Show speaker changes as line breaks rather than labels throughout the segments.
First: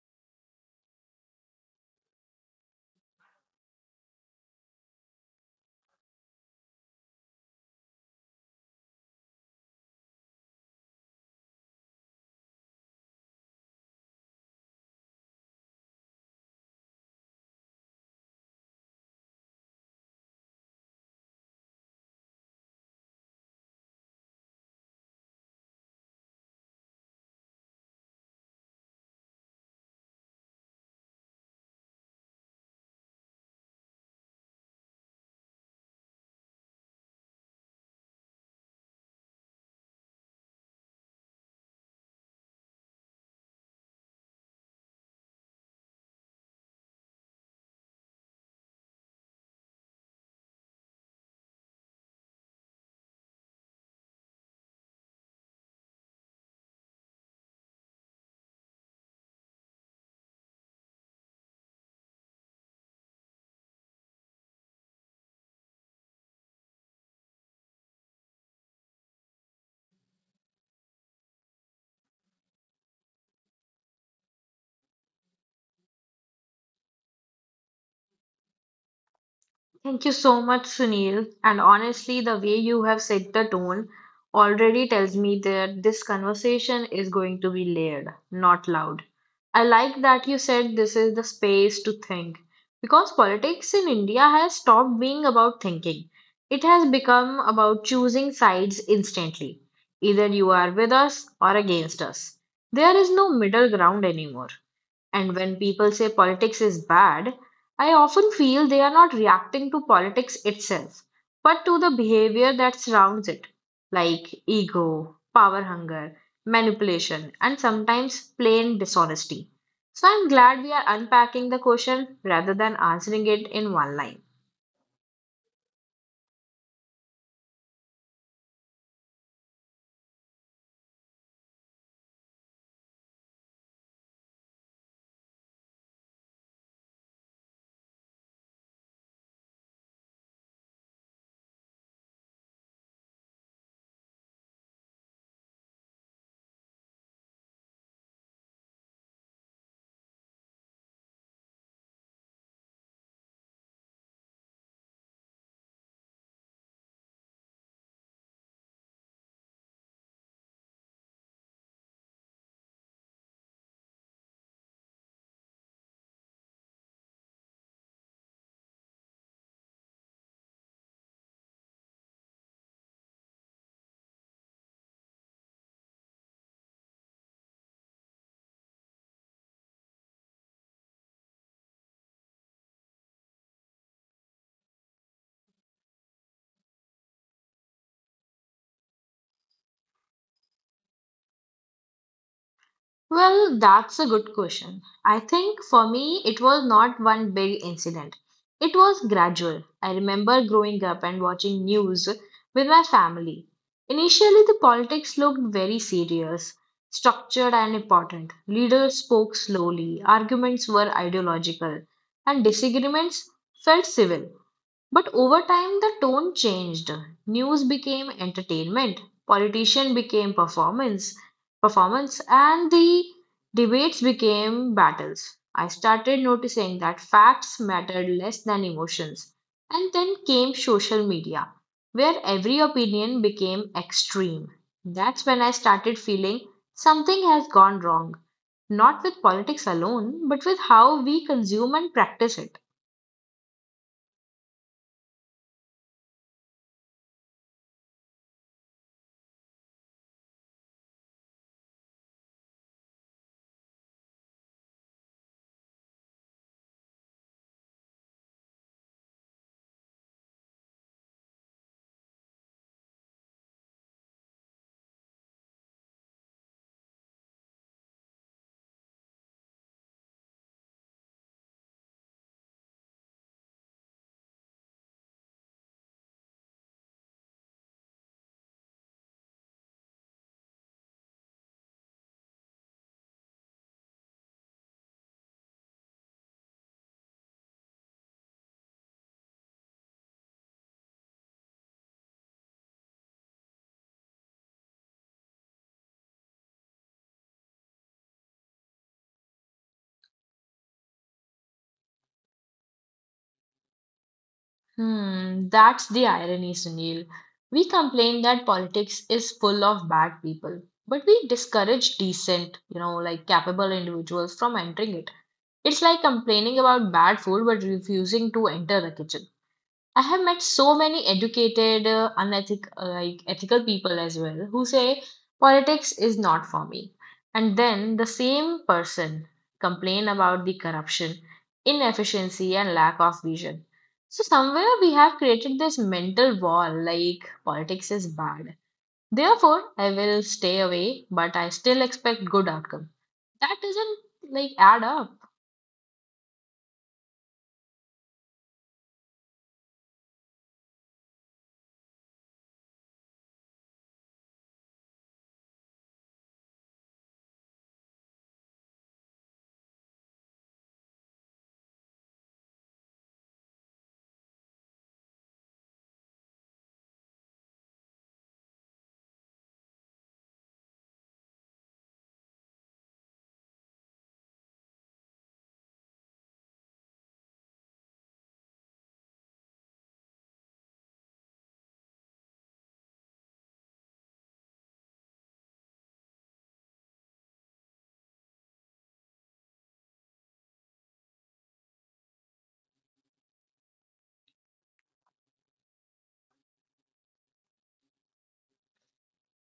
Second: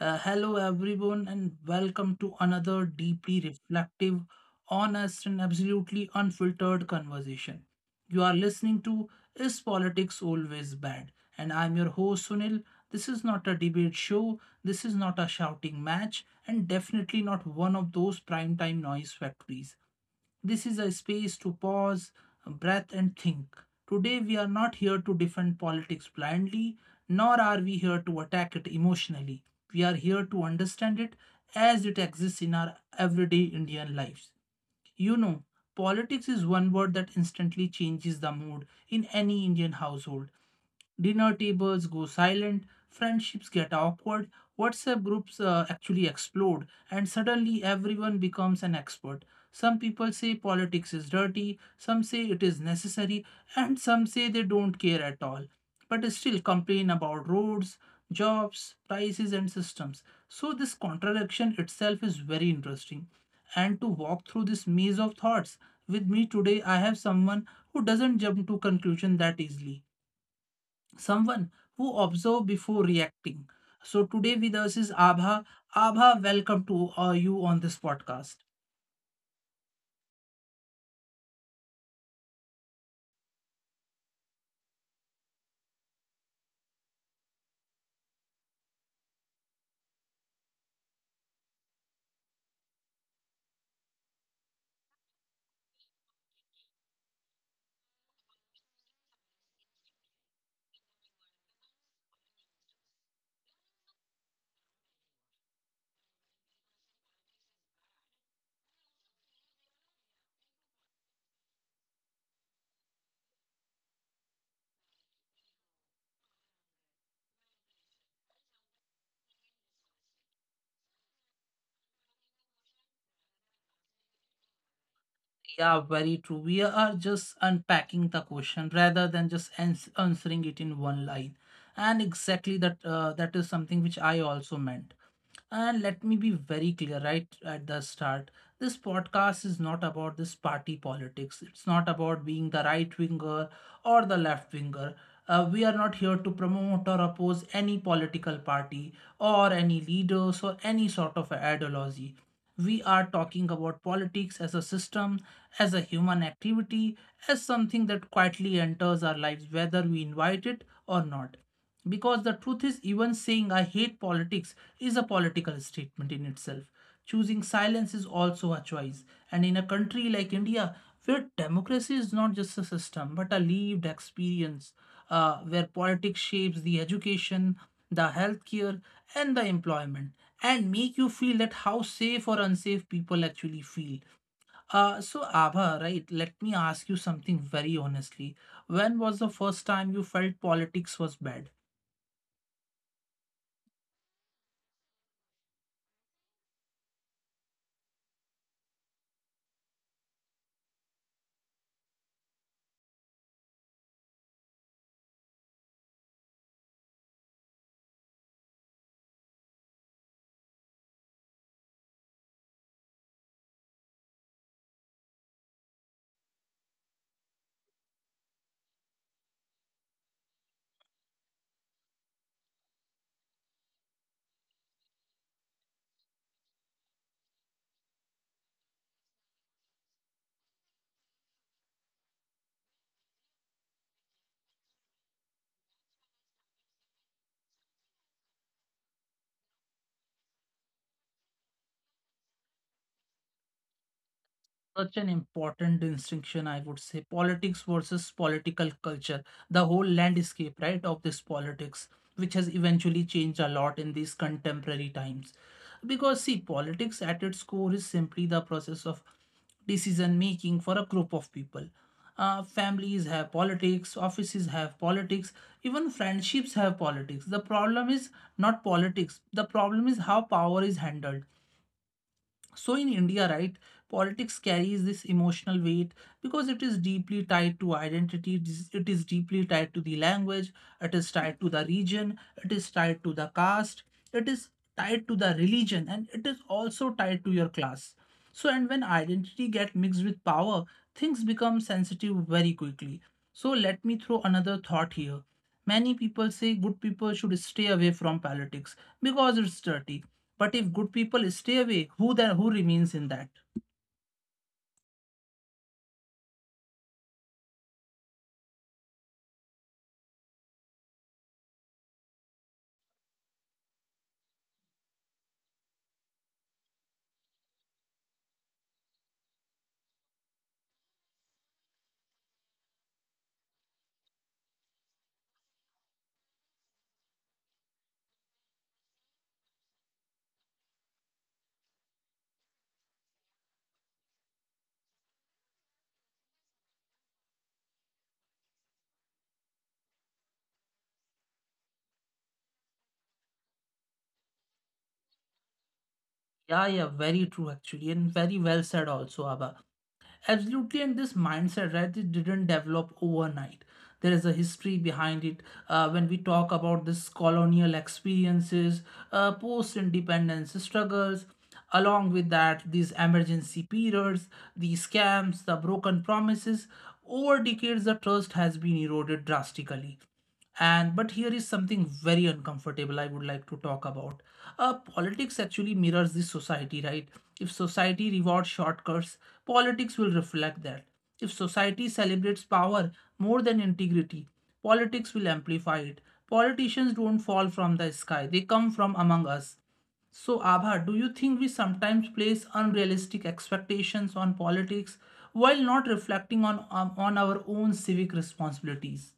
Hello, everyone, and welcome to another deeply reflective, honest, and absolutely unfiltered conversation. You are listening to Is Politics Always Bad? And I'm your host, Sunil. This is not a debate show, this is not a shouting match, and definitely not one of those primetime noise factories. This is a space to pause, breath, and think. Today, we are not here to defend politics blindly, nor are we here to attack it emotionally. We are here to understand it as it exists in our everyday Indian lives. You know, politics is one word that instantly changes the mood in any Indian household. Dinner tables go silent, friendships get awkward, WhatsApp groups actually explode, and suddenly everyone becomes an expert. Some people say politics is dirty, some say it is necessary, and some say they don't care at all, but still complain about roads, jobs, prices, and systems. So, this contradiction itself is very interesting. And to walk through this maze of thoughts, with me today, I have someone who doesn't jump to conclusion that easily, someone who observe before reacting. So today with us is Abha. Abha, welcome to you on this podcast.
Thank you so much, Sunil. And honestly, the way you have set the tone already tells me that this conversation is going to be layered, not loud. I like that you said this is the space to think because politics in India has stopped being about thinking. It has become about choosing sides instantly. Either you are with us or against us. There is no middle ground anymore. And when people say politics is bad, I often feel they are not reacting to politics itself, but to the behavior that surrounds it, like ego, power hunger, manipulation, and sometimes plain dishonesty. So I'm glad we are unpacking the question rather than answering it in one line.
Yeah, very true. We are just unpacking the question rather than just answering it in one line. And exactly that, that is something which I also meant. And let me be very clear right at the start. This podcast is not about this party politics. It's not about being the right winger or the left winger. We are not here to promote or oppose any political party or any leaders or any sort of ideology. We are talking about politics as a system, as a human activity, as something that quietly enters our lives, whether we invite it or not. Because the truth is, even saying I hate politics is a political statement in itself. Choosing silence is also a choice. And in a country like India, where democracy is not just a system but a lived experience, where politics shapes the education, the healthcare, and the employment and make you feel that how safe or unsafe people actually feel. So Abha, right? Let me ask you something very honestly. When was the first time you felt politics was bad?
Well, that's a good question. I think for me, it was not one big incident. It was gradual. I remember growing up and watching news with my family. Initially, the politics looked very serious, structured, and important. Leaders spoke slowly, arguments were ideological, and disagreements felt civil. But over time, the tone changed. News became entertainment, politician became performance, and the debates became battles. I started noticing that facts mattered less than emotions. And then came social media, where every opinion became extreme. That's when I started feeling something has gone wrong, not with politics alone, but with how we consume and practice it.
Such an important distinction, I would say, politics versus political culture, the whole landscape, right, of this politics, which has eventually changed a lot in these contemporary times. Because see, politics at its core is simply the process of decision making for a group of people. Families have politics, offices have politics, even friendships have politics. The problem is not politics, the problem is how power is handled. So in India, right, politics carries this emotional weight because it is deeply tied to identity, it is deeply tied to the language, it is tied to the region, it is tied to the caste, it is tied to the religion, and it is also tied to your class. So and when identity get mixed with power, things become sensitive very quickly. So let me throw another thought here. Many people say good people should stay away from politics because it's dirty. But if good people stay away, who then who remains in that?
Hmm, that's the irony, Sunil. We complain that politics is full of bad people, but we discourage decent, like capable individuals from entering it. It's like complaining about bad food but refusing to enter the kitchen. I have met so many educated, like ethical people as well who say politics is not for me. And then the same person complain about the corruption, inefficiency, and lack of vision. So somewhere we have created this mental wall like politics is bad. Therefore, I will stay away, but I still expect good outcome. That doesn't like add up.
Yeah, yeah, very true actually, and very well said also, Abba. Absolutely. And this mindset, right, it didn't develop overnight. There is a history behind it. When we talk about this colonial experiences, post independence struggles, along with that these emergency periods, the scams, the broken promises, over decades the trust has been eroded drastically. And but here is something very uncomfortable I would like to talk about. Politics actually mirrors the society, right? If society rewards shortcuts, politics will reflect that. If society celebrates power more than integrity, politics will amplify it. Politicians don't fall from the sky, they come from among us. So, Abha, do you think we sometimes place unrealistic expectations on politics while not reflecting on, on our own civic responsibilities?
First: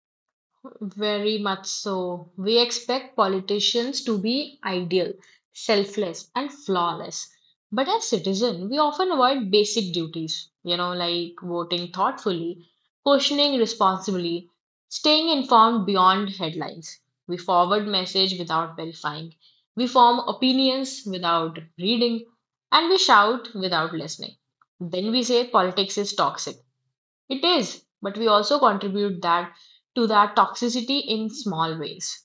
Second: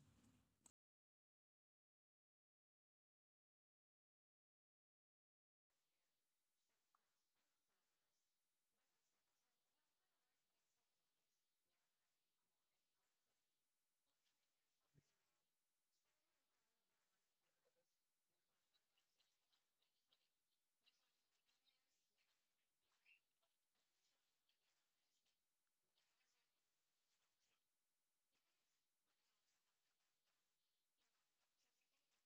Very much so. We expect politicians to be ideal, selfless, and flawless. But as citizens, we often avoid basic duties, like voting thoughtfully, questioning responsibly, staying informed beyond headlines. We forward message without verifying. We form opinions without reading, and we shout without listening. Then we say politics is toxic, it is, but we also contribute that to that toxicity in small ways.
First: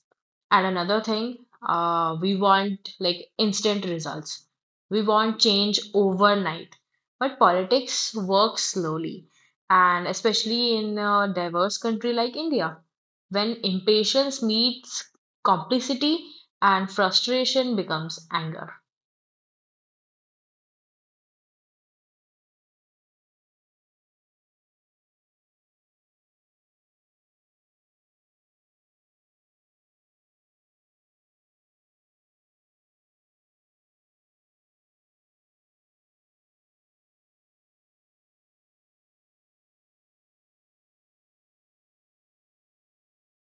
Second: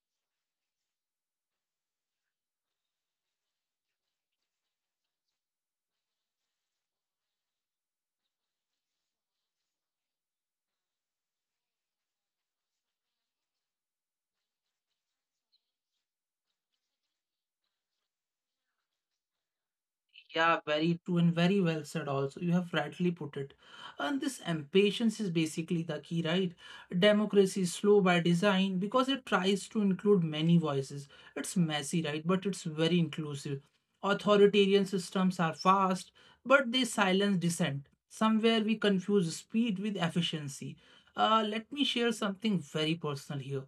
And another thing, we want like instant results. We want change overnight. But politics works slowly, and especially in a diverse country like India, when impatience meets complicity and frustration becomes anger.
Yeah, very true and very well said also. You have rightly put it. And this impatience is basically the key, right? Democracy is slow by design because it tries to include many voices. It's messy, right? But it's very inclusive. Authoritarian systems are fast, but they silence dissent. Somewhere we confuse speed with efficiency. Let me share something very personal here.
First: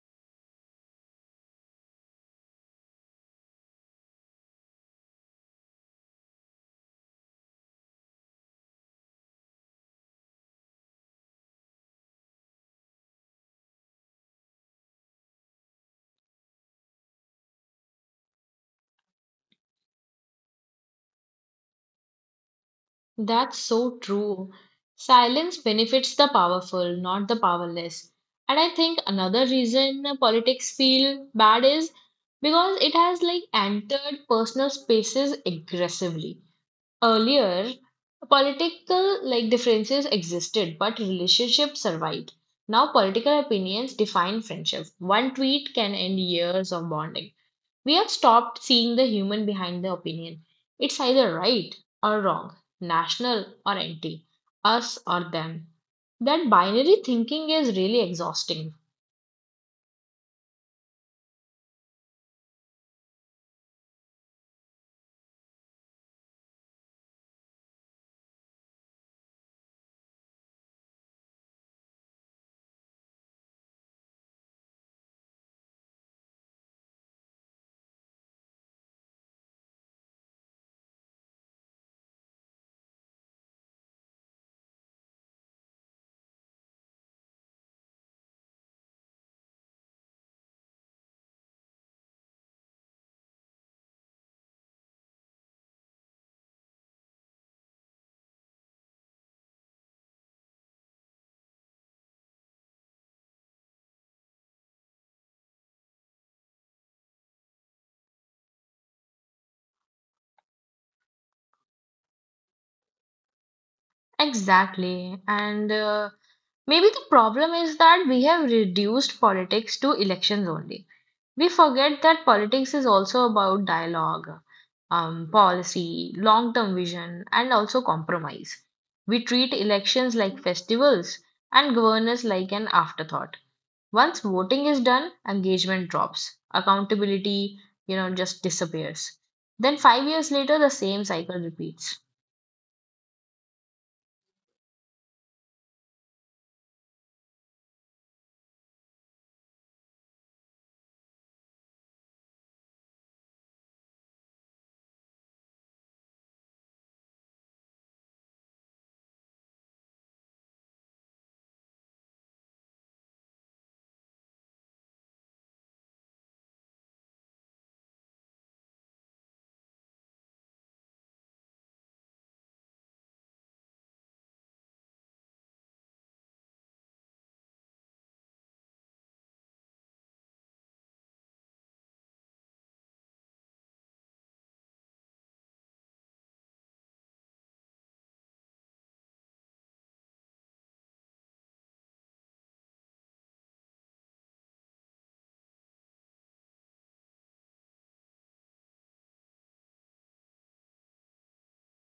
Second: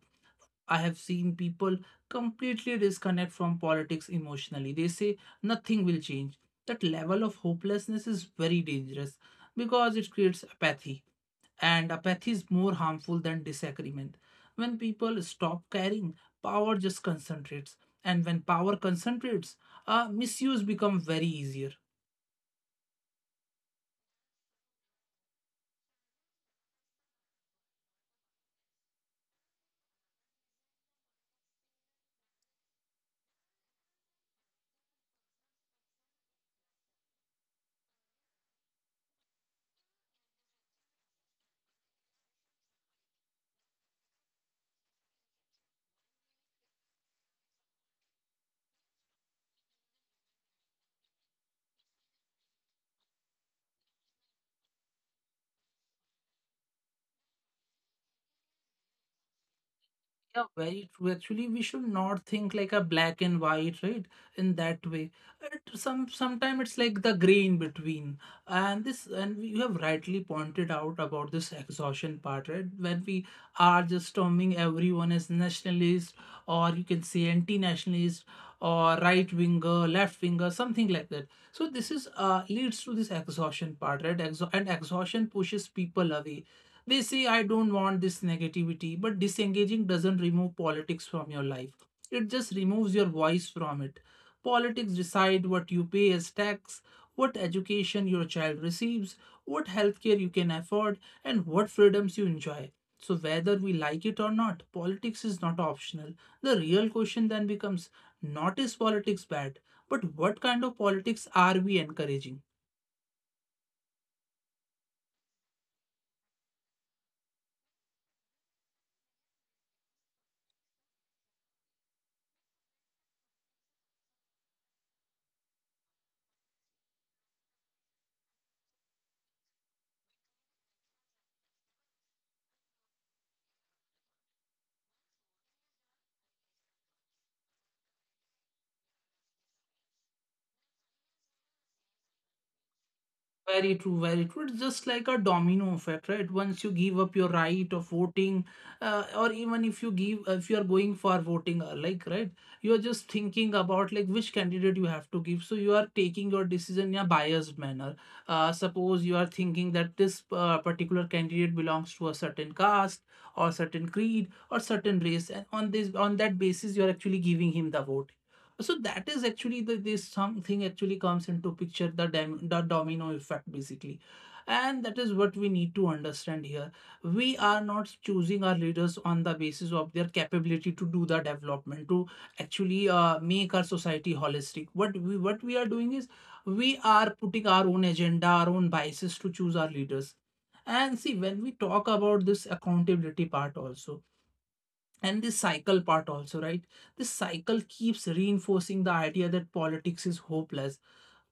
I have seen people completely disconnect from politics emotionally. They say nothing will change. That level of hopelessness is very dangerous because it creates apathy and apathy is more harmful than disagreement. When people stop caring, power just concentrates, and when power concentrates, misuse become very easier.
That's so true. Silence benefits the powerful, not the powerless. And I think another reason politics feel bad is because it has like entered personal spaces aggressively. Earlier, political like differences existed, but relationships survived. Now political opinions define friendship. One tweet can end years of bonding. We have stopped seeing the human behind the opinion. It's either right or wrong, national or anti, us or them. That binary thinking is really exhausting.
Yeah, very true. Actually, we should not think like a black and white, right? In that way, it, sometimes it's like the gray in between. And this, and you have rightly pointed out about this exhaustion part, right? When we are just terming everyone as nationalist, or you can say anti-nationalist, or right winger, left winger, something like that. So this is leads to this exhaustion part, right? Exhaustion pushes people away, they say, I don't want this negativity, but disengaging doesn't remove politics from your life. It just removes your voice from it. Politics decide what you pay as tax, what education your child receives, what healthcare you can afford, and what freedoms you enjoy. So, whether we like it or not, politics is not optional. The real question then becomes not is politics bad, but what kind of politics are we encouraging?
Exactly. And maybe the problem is that we have reduced politics to elections only. We forget that politics is also about dialogue, policy, long term vision, and also compromise. We treat elections like festivals and governance like an afterthought. Once voting is done, engagement drops. Accountability, just disappears. Then 5 years later, the same cycle repeats.
Very true, very true. It's just like a domino effect, right? Once you give up your right of voting, or even if you give, if you are going for voting, like, right, you are just thinking about like which candidate you have to give. So you are taking your decision in a biased manner. Suppose you are thinking that this particular candidate belongs to a certain caste or certain creed or certain race, and on this, on that basis, you are actually giving him the vote. So that is actually the this something actually comes into picture the, the domino effect basically. And that is what we need to understand here. We are not choosing our leaders on the basis of their capability to do the development to actually make our society holistic. What we are doing is we are putting our own agenda, our own biases to choose our leaders. And see, when we talk about this accountability part also and this cycle part also, right, this cycle keeps reinforcing the idea that politics is hopeless.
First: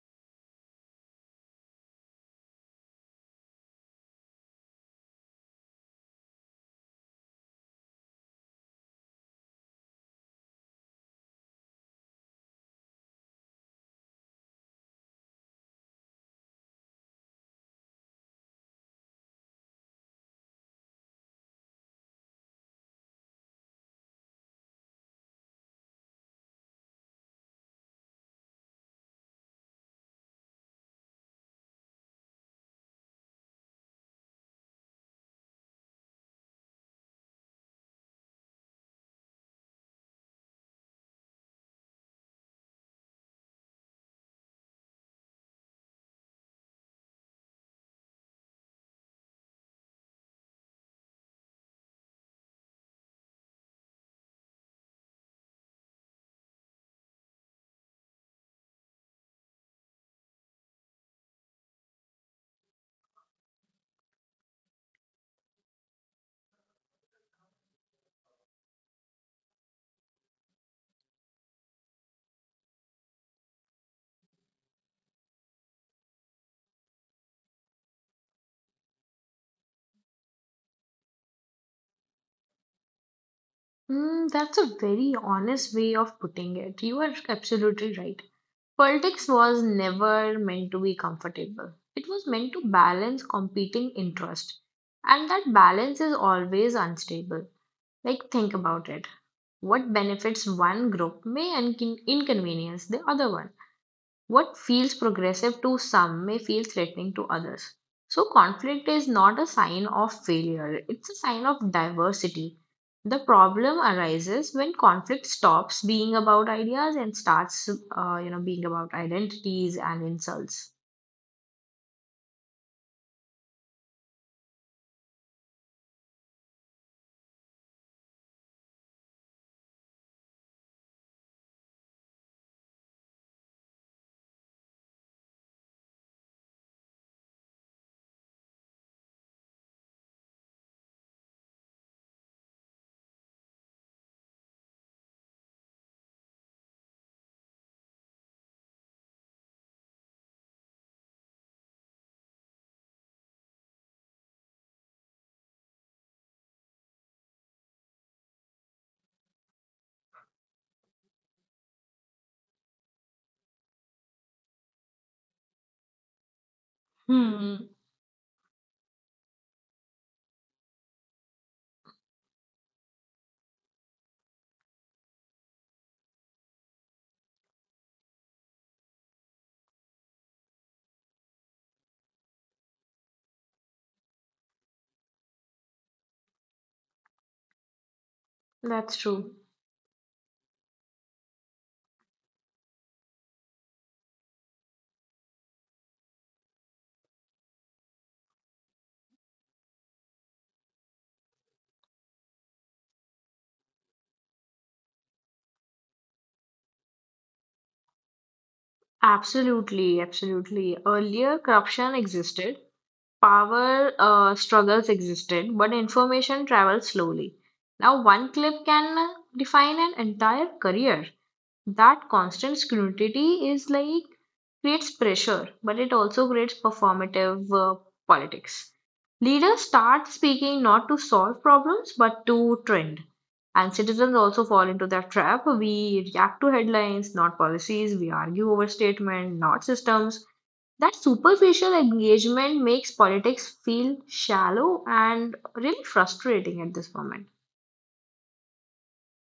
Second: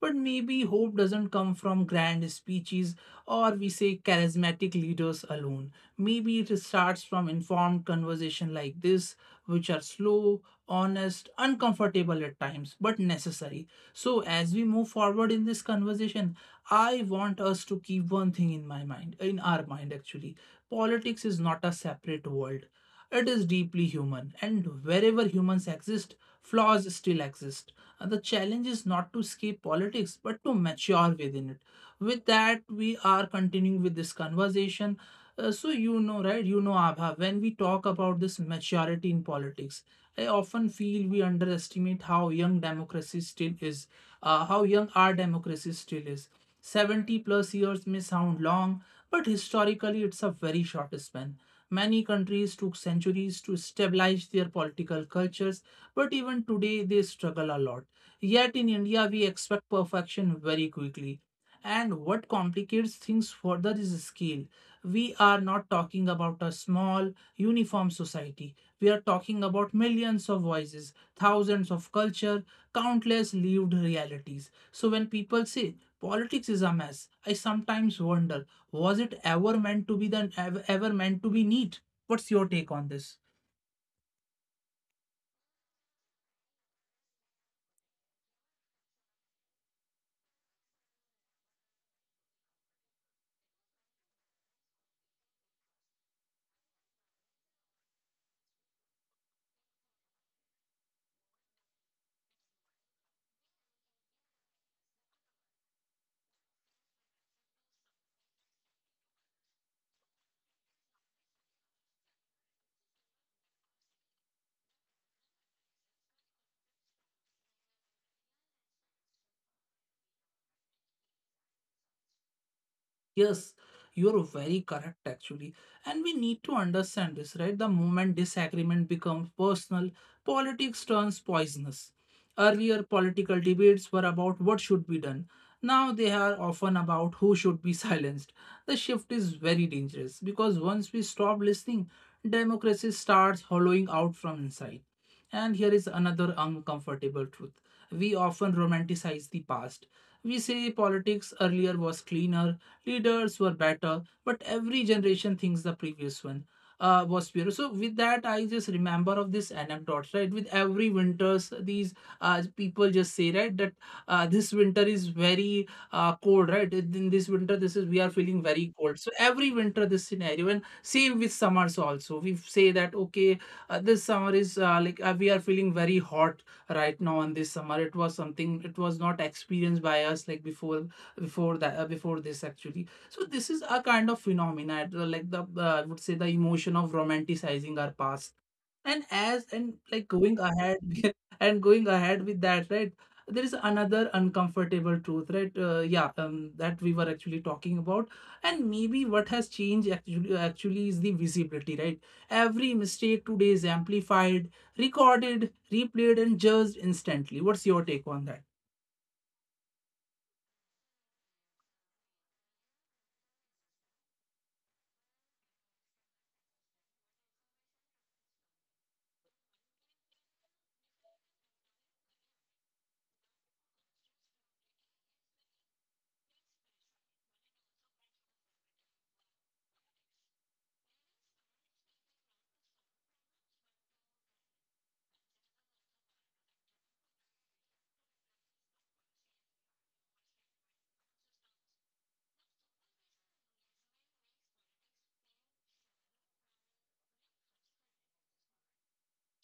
But maybe hope doesn't come from grand speeches or we say charismatic leaders alone. Maybe it starts from informed conversation like this, which are slow, honest, uncomfortable at times, but necessary. So as we move forward in this conversation, I want us to keep one thing in my mind, in our mind actually, politics is not a separate world, it is deeply human, and wherever humans exist, flaws still exist. And the challenge is not to escape politics, but to mature within it. With that, we are continuing with this conversation. So you know, right? You know, Abha, when we talk about this maturity in politics, I often feel we underestimate how young democracy still is, how young our democracy still is. 70 plus years may sound long, but historically it's a very short span. Many countries took centuries to stabilize their political cultures, but even today they struggle a lot. Yet in India, we expect perfection very quickly. And what complicates things further is scale. We are not talking about a small, uniform society. We are talking about millions of voices, thousands of culture, countless lived realities. So when people say politics is a mess, I sometimes wonder, was it ever meant to be the ever, meant to be neat? What's your take on this?
Mm, that's a very honest way of putting it. You are absolutely right. Politics was never meant to be comfortable. It was meant to balance competing interests. And that balance is always unstable. Like, think about it. What benefits one group may inconvenience the other one. What feels progressive to some may feel threatening to others. So, conflict is not a sign of failure, it's a sign of diversity. The problem arises when conflict stops being about ideas and starts, being about identities and insults.
Yes, you're very correct actually. And we need to understand this, right? The moment disagreement becomes personal, politics turns poisonous. Earlier, political debates were about what should be done. Now they are often about who should be silenced. The shift is very dangerous because once we stop listening, democracy starts hollowing out from inside. And here is another uncomfortable truth. We often romanticize the past. We say politics earlier was cleaner, leaders were better, but every generation thinks the previous one was pure. So with that, I just remember of this anecdote, right? With every winters, these people just say, right, that this winter is very cold, right? In this winter, this is
Hmm.
we are feeling very cold. So every winter, this scenario, and same with summers also. We say that okay, this summer is we are feeling very hot right now on this summer. It was not experienced by us like before before that before this actually. So this is a kind of phenomena, like the I would say the emotion of romanticizing our past
That's
and
true.
as and like going ahead and going ahead with that, right? There is another uncomfortable truth, right? Yeah that we were actually talking about. And maybe what has changed actually is the visibility, right? Every mistake today is amplified, recorded, replayed and judged instantly. What's your take on that?
Absolutely, absolutely. Earlier, corruption existed, power struggles existed, but information traveled slowly. Now, one clip can define an entire career. That constant scrutiny is like creates pressure, but it also creates performative politics. Leaders start speaking not to solve problems but to trend. And citizens also fall into that trap. We react to headlines, not policies. We argue over statement, not systems. That superficial engagement makes politics feel shallow and really frustrating at this moment.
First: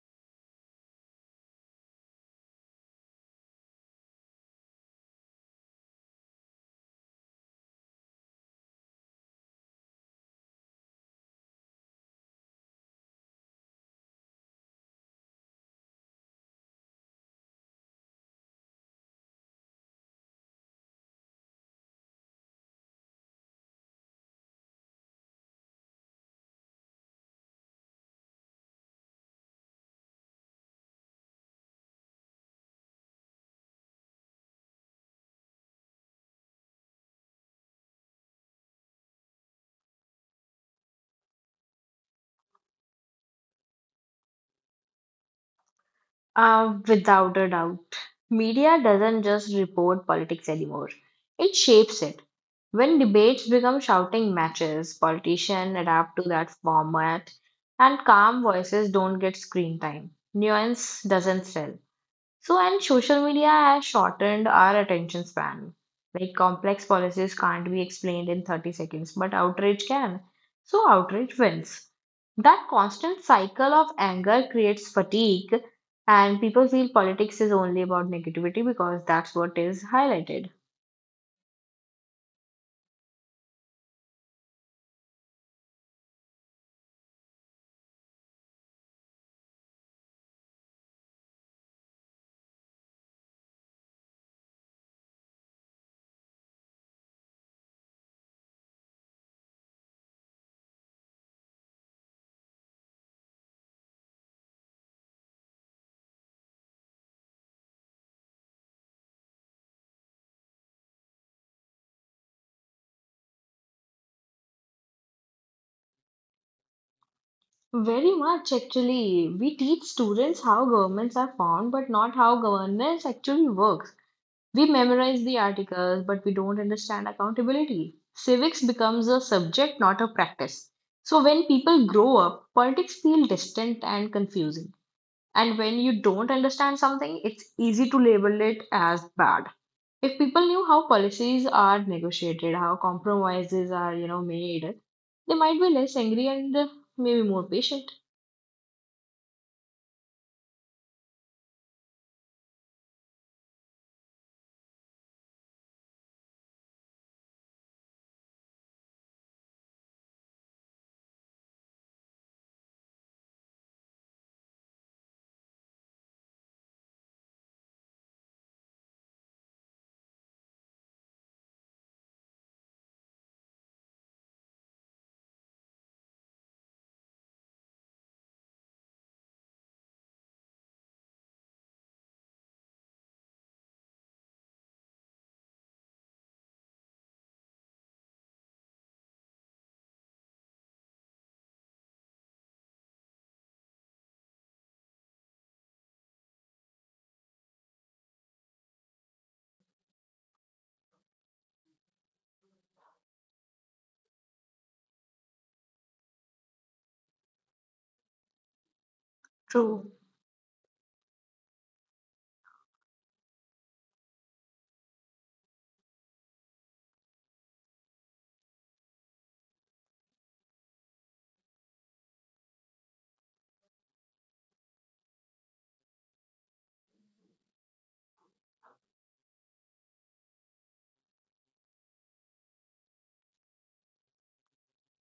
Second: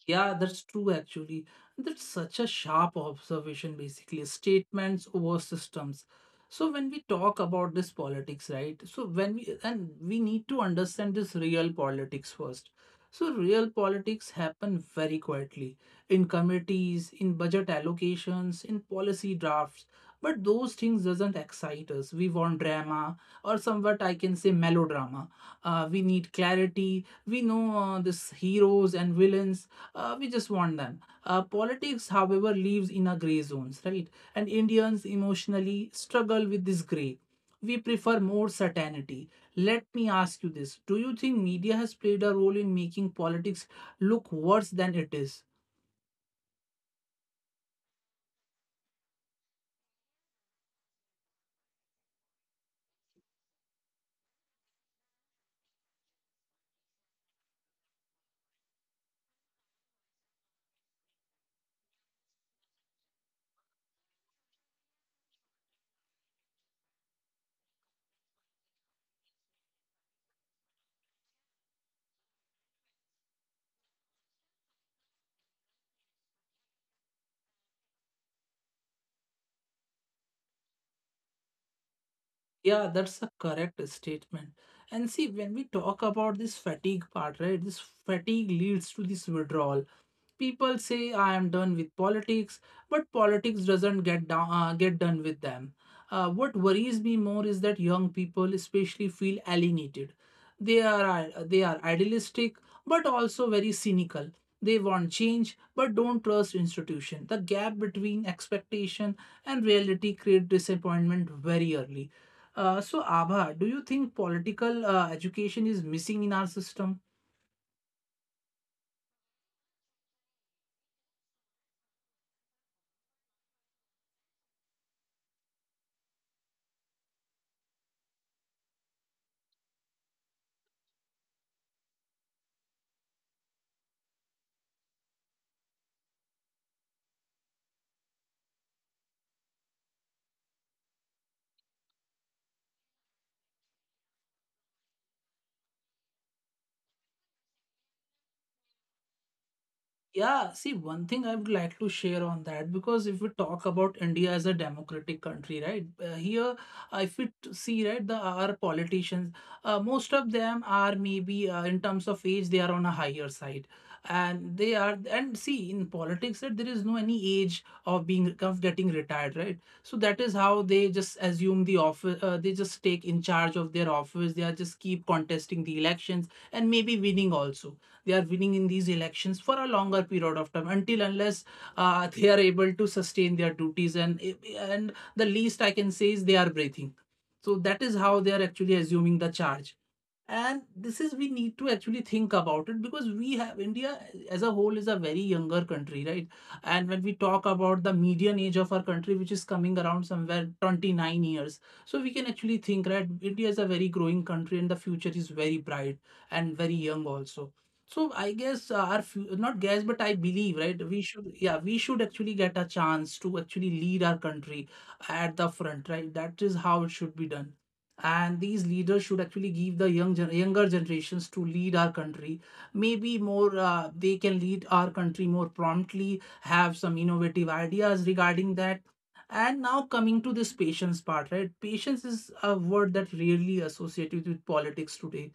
Yeah, that's true actually. That's such a sharp observation basically. Statements over systems. So when we talk about this politics, right? So when we and We need to understand this real politics first. So real politics happen very quietly, in committees, in budget allocations, in policy drafts. But those things doesn't excite us. We want drama, or somewhat I can say melodrama. We need clarity. We know this heroes and villains, we just want them. Politics, however, lives in a gray zones, right? And Indians emotionally struggle with this gray. We prefer more certainty. Let me ask you this: do you think media has played a role in making politics look worse than it is?
Without a doubt, media doesn't just report politics anymore, it shapes it. When debates become shouting matches, politicians adapt to that format, and calm voices don't get screen time. Nuance doesn't sell. So, and social media has shortened our attention span. Like complex policies can't be explained in 30 seconds, but outrage can. So, outrage wins. That constant cycle of anger creates fatigue, and people feel politics is only about negativity because that's what is highlighted.
Yeah, that's a correct statement. And see, when we talk about this fatigue part, right? This fatigue leads to this withdrawal. People say I am done with politics, but politics doesn't get done with them. What worries me more is that young people, especially, feel alienated. They are idealistic, but also very cynical. They want change, but don't trust institution. The gap between expectation and reality create disappointment very early. So, Abha, do you think political education is missing in our system?
Very much actually. We teach students how governments are formed, but not how governance actually works. We memorize the articles, but we don't understand accountability. Civics becomes a subject, not a practice. So when people grow up, politics feel distant and confusing. And when you don't understand something, it's easy to label it as bad. If people knew how policies are negotiated, how compromises are, made, they might be less angry and maybe more patient.
Yeah, see, one thing I would like to share on that, because if we talk about India as a democratic country, right? Here, if we t- see, right, the our politicians, most of them are maybe in terms of age, they are on a higher side, and see, in politics, that there is no any age of being of getting retired, right? So that is how they just assume the office, they just take in charge of their office, they are just keep contesting the elections and maybe winning also. They are winning in these elections for a longer period of time, until unless they are able to sustain their duties and the least I can say is they are breathing. So that is how they are actually assuming the charge. And this is we need to actually think about it, because we have India as a whole is a very younger country, right? And when we talk about the median age of our country, which is coming around somewhere 29 years, so we can actually think, right, India is a very growing country and the future is very bright and very young also. So I guess our fu- not guess, but I
True,
believe, right? We should, yeah, we should actually get a chance to actually lead our country at the front, right? That is how it should be done. And these leaders should actually give the younger generations to lead our country. Maybe more, they can lead our country more promptly, have some innovative ideas regarding that. And now coming to this patience part, right? Patience is a word that rarely associated with politics today,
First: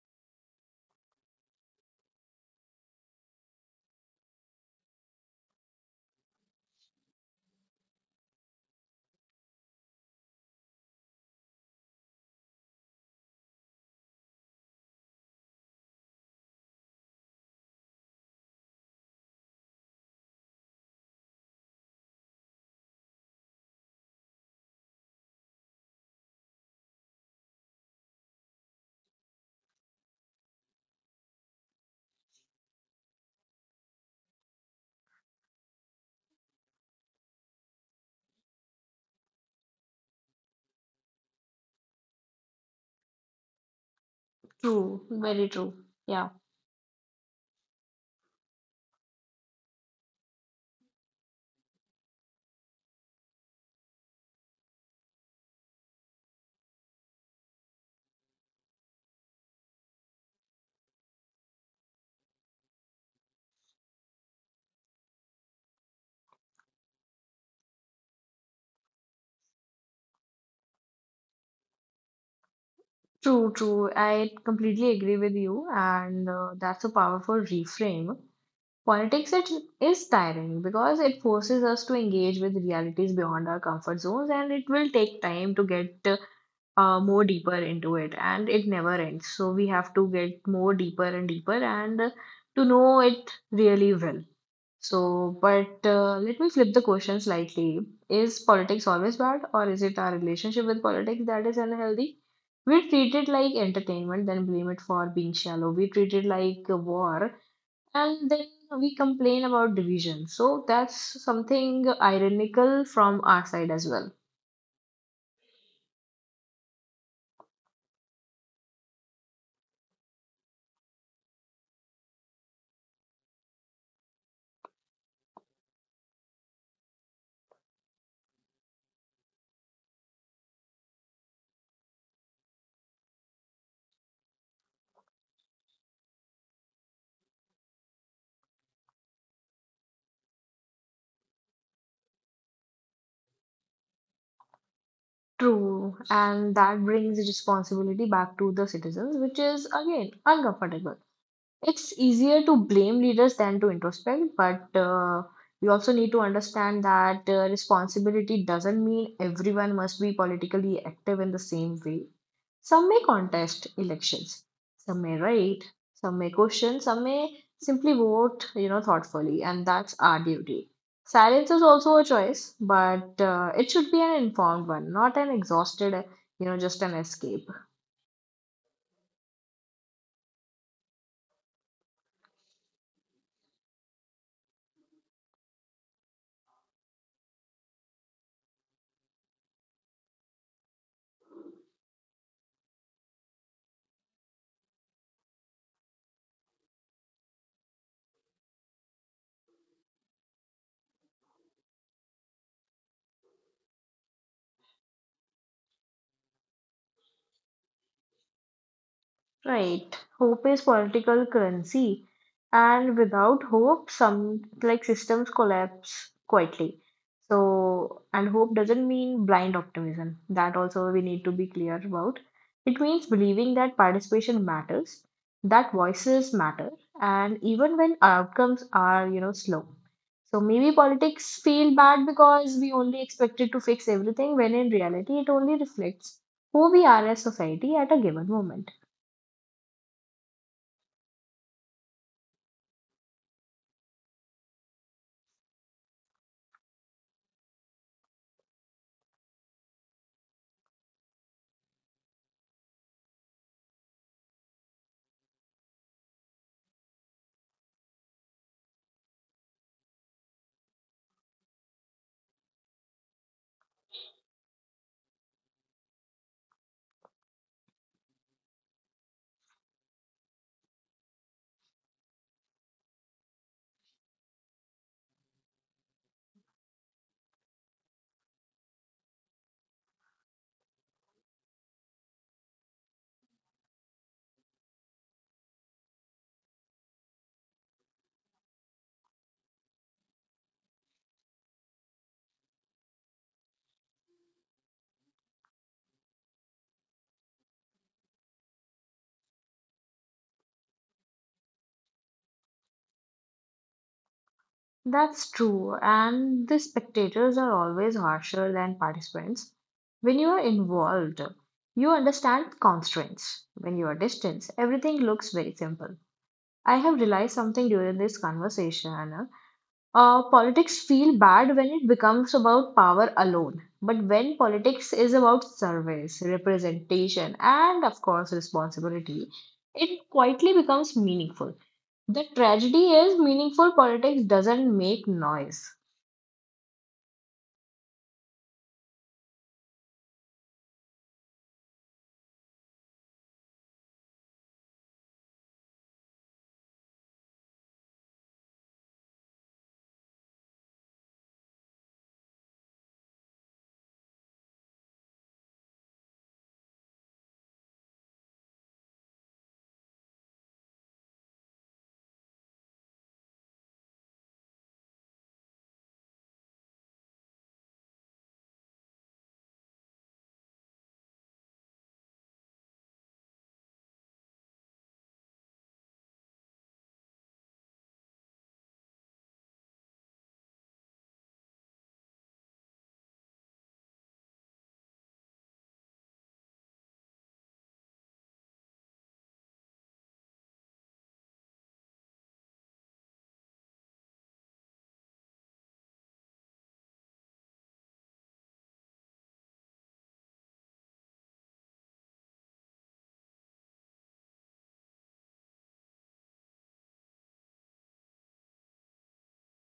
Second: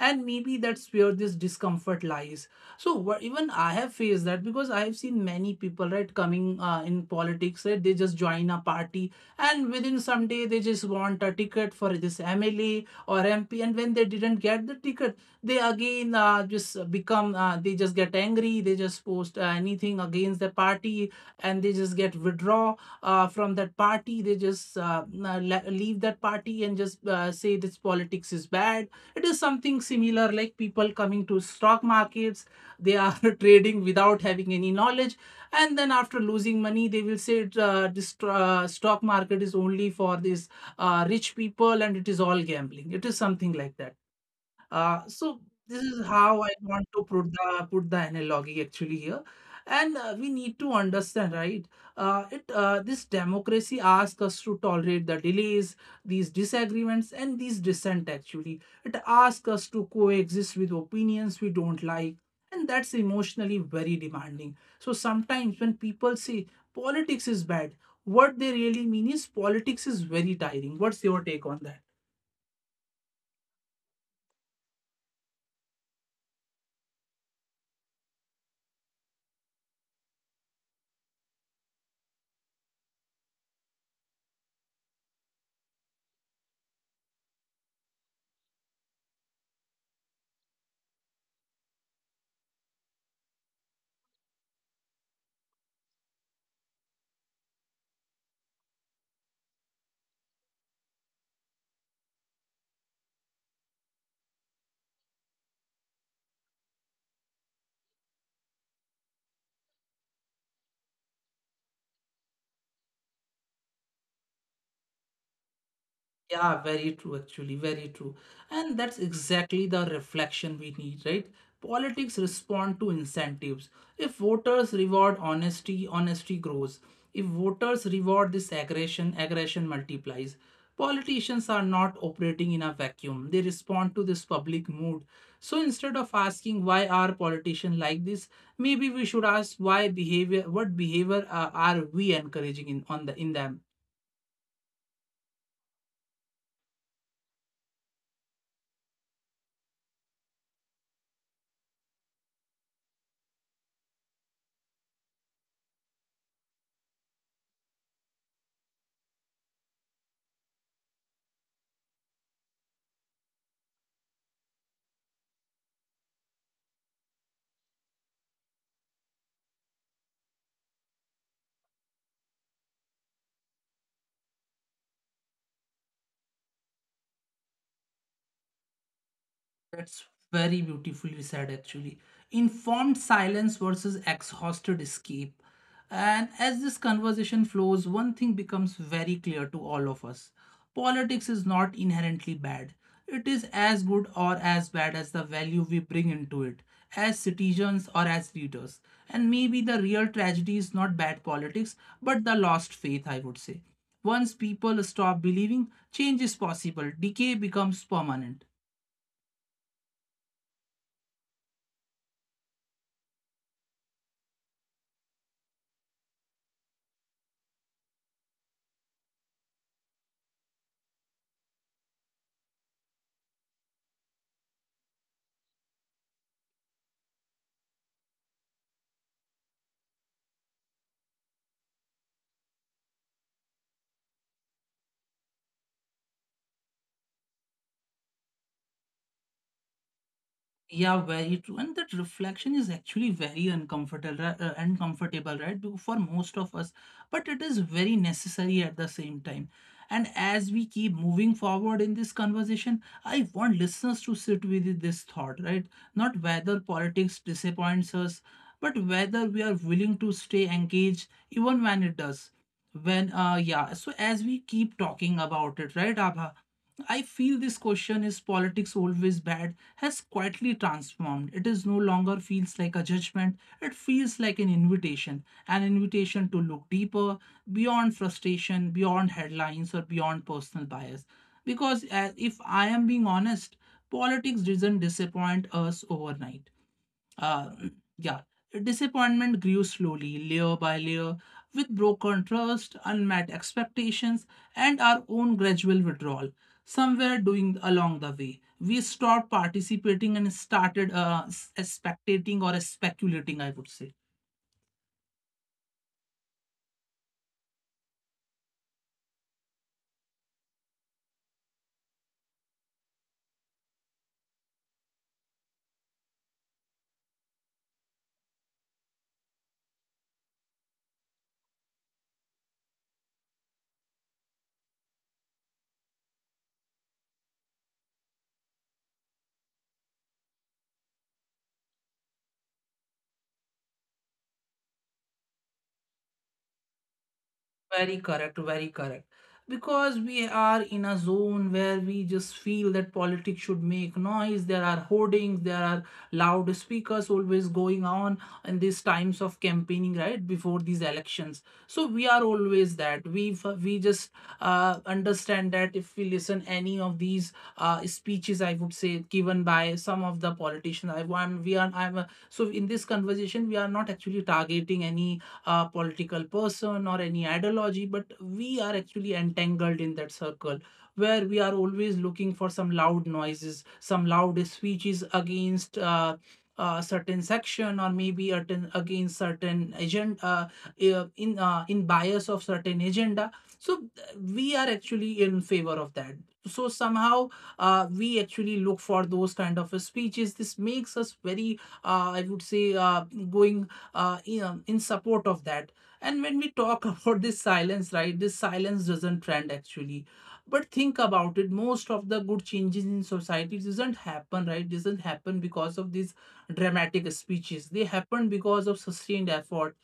and maybe that's where this discomfort lies. So even I have faced that, because I have seen many people, right, coming in politics, right? They just join a party, and within some day they just want a ticket for this MLA or MP, and when they didn't get the ticket, they again, just become they just get angry, they just post anything against the party, and they just get withdraw from that party. They just leave that party and just say this politics is bad. It is something similar like people coming to stock markets. They are trading without having any knowledge, and then after losing money they will say, this stock market is only for these rich people, and it is all gambling, it is something like that.
true,
So
very true.
this is
Yeah.
how I want to put the analogy actually here, and we need to understand, right? It This democracy asks us to tolerate the delays, these disagreements, and these dissent. Actually, it asks us to coexist with opinions we don't like, and that's emotionally very demanding. So sometimes when people say politics is bad, what they really mean is politics is very tiring. What's your take on that?
True, true. I completely agree with you, and that's a powerful reframe. Politics, it is tiring because it forces us to engage with realities beyond our comfort zones, and it will take time to get more deeper into it, and it never ends. So we have to get more deeper and deeper, and to know it really well. So, but let me flip the question slightly. Is politics always bad, or is it our relationship with politics that is unhealthy? We treat it like entertainment, then blame it for being shallow. We treat it like a war, and then we complain about division. So, that's something ironical from our side as well.
Yeah, very true, actually, very true. And that's exactly the reflection we need, right? Politics respond to incentives. If voters reward honesty, honesty grows. If voters reward this aggression, aggression multiplies. Politicians are not operating in a vacuum. They respond to this public mood. So instead of asking why are politicians like this, maybe we should ask what behavior are we encouraging in on the in them?
True, and that brings responsibility back to the citizens, which is again uncomfortable. It's easier to blame leaders than to introspect, but we also need to understand that responsibility doesn't mean everyone must be politically active in the same way. Some may contest elections, some may write, some may question, some may simply vote, thoughtfully, and that's our duty. Silence is also a choice, but it should be an informed one, not an exhausted, just an escape.
That's very beautifully said, actually. Informed silence versus exhausted escape. And as this conversation flows, one thing becomes very clear to all of us: politics is not inherently bad, it is as good or as bad as the value we bring into it, as citizens or as leaders. And maybe the real tragedy is not bad politics, but the lost faith, I would say. Once people stop believing change is possible, decay becomes permanent.
Right. Hope is political currency, and without hope, some like systems collapse quietly. So, and hope doesn't mean blind optimism. That also we need to be clear about. It means believing that participation matters, that voices matter, and even when outcomes are, slow. So maybe politics feel bad because we only expect it to fix everything, when in reality it only reflects who we are as society at a given moment.
Yeah, very true. And that reflection is actually very uncomfortable, uncomfortable, right? Because for most of us, but it is very necessary at the same time. And as we keep moving forward in this conversation, I want listeners to sit with this thought, right? Not whether politics disappoints us, but whether we are willing to stay engaged even when it does. When, yeah. So as we keep talking about it, right, Abha? I feel this question, is politics always bad, has quietly transformed. It is no longer feels like a judgment, it feels like an invitation to look deeper, beyond frustration, beyond headlines, or beyond personal bias. Because if I am being honest, politics doesn't disappoint us overnight. Uh, mm, yeah, disappointment grew slowly, layer by layer, with broken trust, unmet expectations, and our own gradual withdrawal. Somewhere doing along the way, we stopped participating and started spectating or speculating, I would say.
That's true, and the spectators are always harsher than participants. When you are involved, you understand constraints. When you are distant, everything looks very simple. I have realized something during this conversation. Politics feel bad when it becomes about power alone. But when politics is about service, representation, and of course responsibility, it quietly becomes meaningful. The tragedy is meaningful politics doesn't make noise.
Very correct, very correct. Because we are in a zone where we just feel that politics should make noise. There are hoardings, there are loudspeakers always going on in these times of campaigning, right? Before these elections. So we are always that. We just understand that if we listen any of these speeches, I would say, given by some of the politicians, I want we are I'm a, so in this conversation we are not actually targeting any a political person or any ideology, but we are actually entangled in that circle where we are always looking for some loud noises, some loud speeches against. A certain section, or maybe a against certain agenda, in bias of certain agenda. So we are actually in favor of that. So somehow we actually look for those kind of speeches. This makes us very, I would say, going in support of that. And when we talk about this silence, right, this silence doesn't trend actually. But think about it, most of the good changes in society doesn't happen, right? Doesn't happen because of these dramatic speeches. They happen because of sustained effort,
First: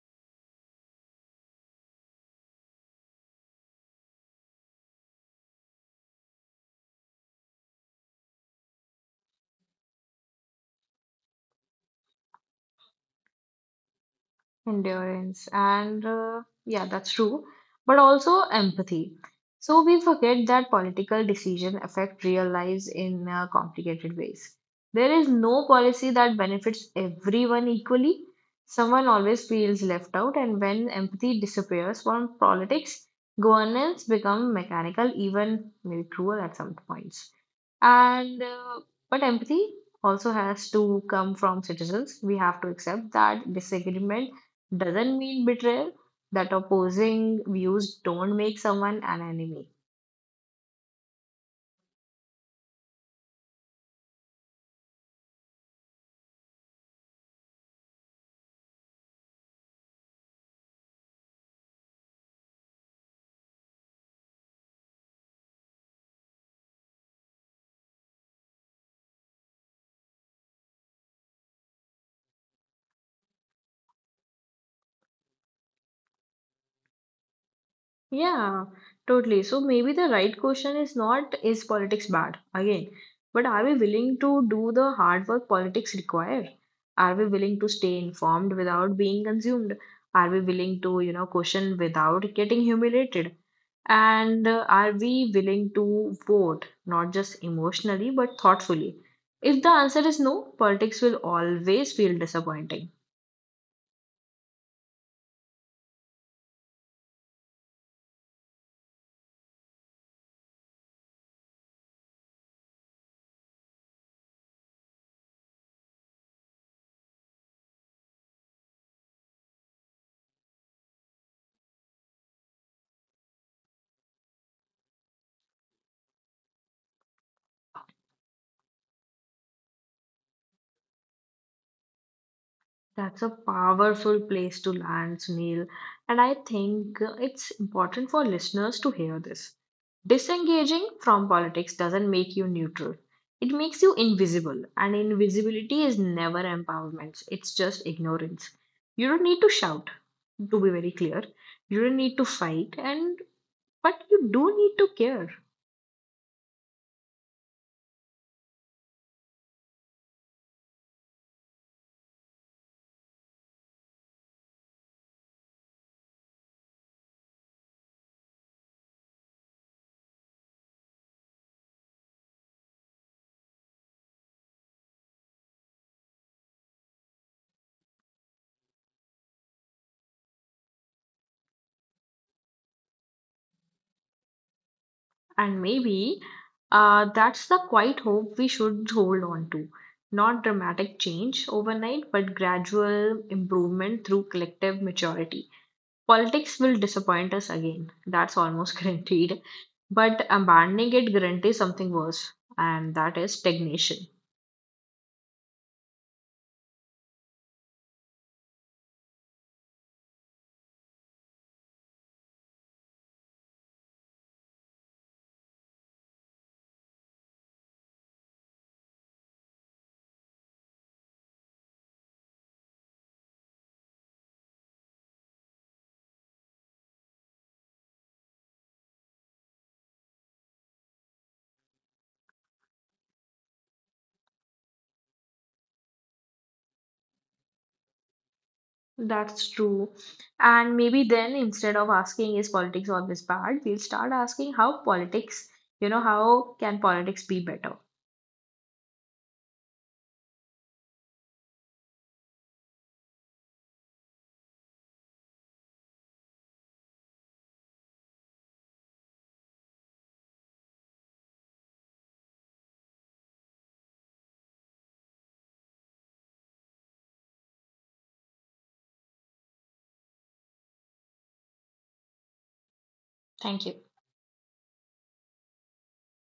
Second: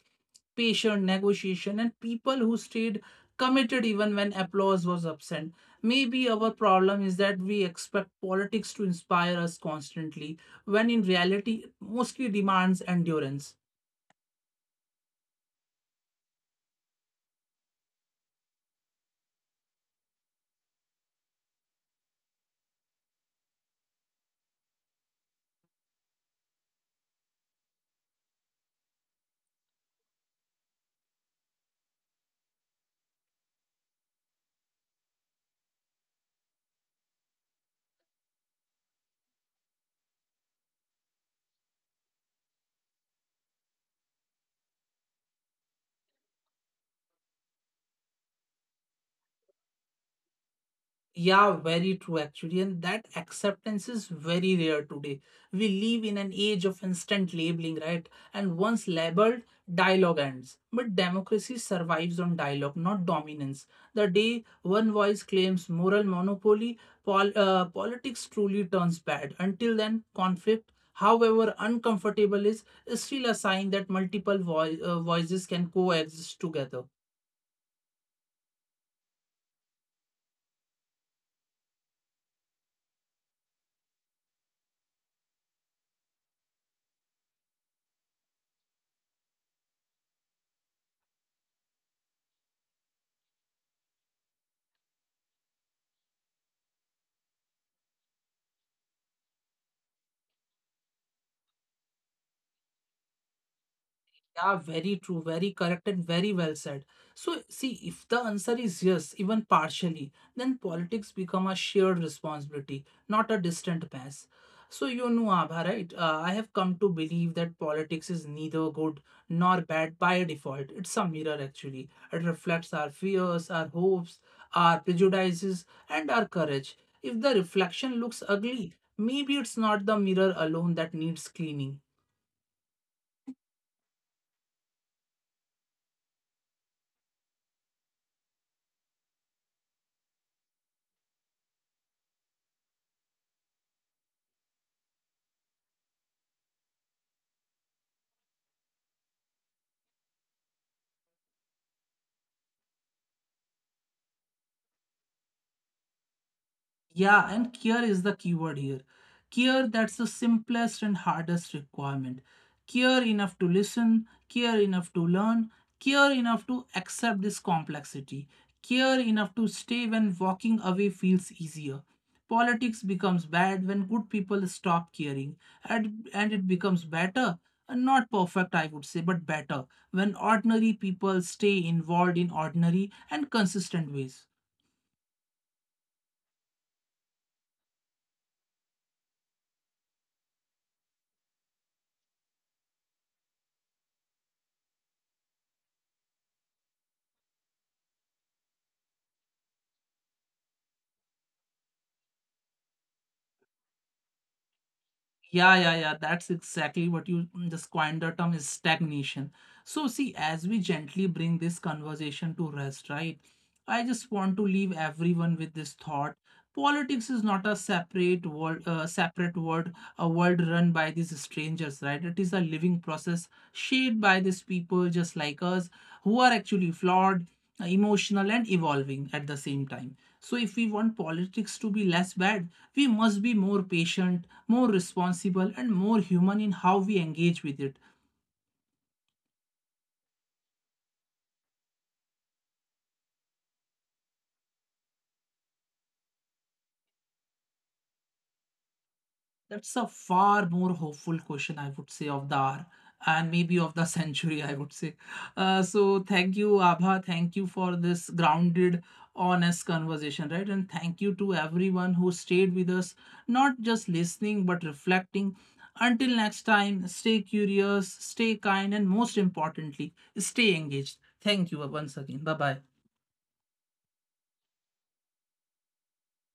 patient negotiation and people who stayed committed even when applause was absent. Maybe our problem is that we expect politics to inspire us constantly, when in reality it mostly demands endurance.
Endurance, and yeah, that's true, but also empathy. So we forget that political decisions affect real lives in complicated ways. There is no policy that benefits everyone equally. Someone always feels left out, and when empathy disappears from politics, governance become mechanical, even maybe cruel at some points. And but empathy also has to come from citizens. We have to accept that disagreement doesn't mean betrayal, that opposing views don't make someone an enemy.
Yeah, very true actually. And that acceptance is very rare today. We live in an age of instant labeling, right? And once labeled, dialogue ends. But democracy survives on dialogue, not dominance. The day one voice claims moral monopoly, politics truly turns bad. Until then, conflict, however uncomfortable, is still a sign that multiple voices can coexist together.
Yeah, totally. So maybe the right question is not, is politics bad again, but are we willing to do the hard work politics require? Are we willing to stay informed without being consumed? Are we willing to, question without getting humiliated? And are we willing to vote, not just emotionally, but thoughtfully? If the answer is no, politics will always feel disappointing.
Yeah, very true, very correct, and very well said. So, see, if the answer is yes, even partially, then politics become a shared responsibility, not a distant pass. So, you know, Abha, right? I have come to believe that politics is neither good nor bad by default. It's a mirror, actually. It reflects our fears, our hopes, our prejudices, and our courage. If the reflection looks ugly, maybe it's not the mirror alone that needs cleaning.
That's a powerful place to land, Sunil. And I think it's important for listeners to hear this. Disengaging from politics doesn't make you neutral. It makes you invisible, and invisibility is never empowerment, it's just ignorance. You don't need to shout, to be very clear. You don't need to fight, and but you do need to care.
Yeah, and care is the keyword here. Care, that's the simplest and hardest requirement. Care enough to listen, care enough to learn, care enough to accept this complexity, care enough to stay when walking away feels easier. Politics becomes bad when good people stop caring, and it becomes better, not perfect, I would say, but better, when ordinary people stay involved in ordinary and consistent ways.
And maybe that's the quiet hope we should hold on to. Not dramatic change overnight, but gradual improvement through collective maturity. Politics will disappoint us again, that's almost guaranteed. But abandoning it guarantees something worse, and that is stagnation.
Yeah, yeah, yeah. That's exactly what you just coined, the term is stagnation. So, see, as we gently bring this conversation to rest, right? I just want to leave everyone with this thought: politics is not a separate world, a world run by these strangers, right? It is a living process, shaped by these people just like us, who are actually flawed, emotional and evolving at the same time. So if we want politics to be less bad, we must be more patient, more responsible and more human in how we engage with it.
That's true. And maybe then, instead of asking, is politics always bad, we'll start asking how politics, how can politics be better?
That's a far more hopeful question, I would say, of the hour and maybe of the century, I would say. So, thank you, Abha. Thank you for this grounded, honest conversation, right? And thank you to everyone who stayed with us, not just listening, but reflecting. Until next time, stay curious, stay kind, and most importantly, stay engaged. Thank you once again. Bye bye.
Thank you.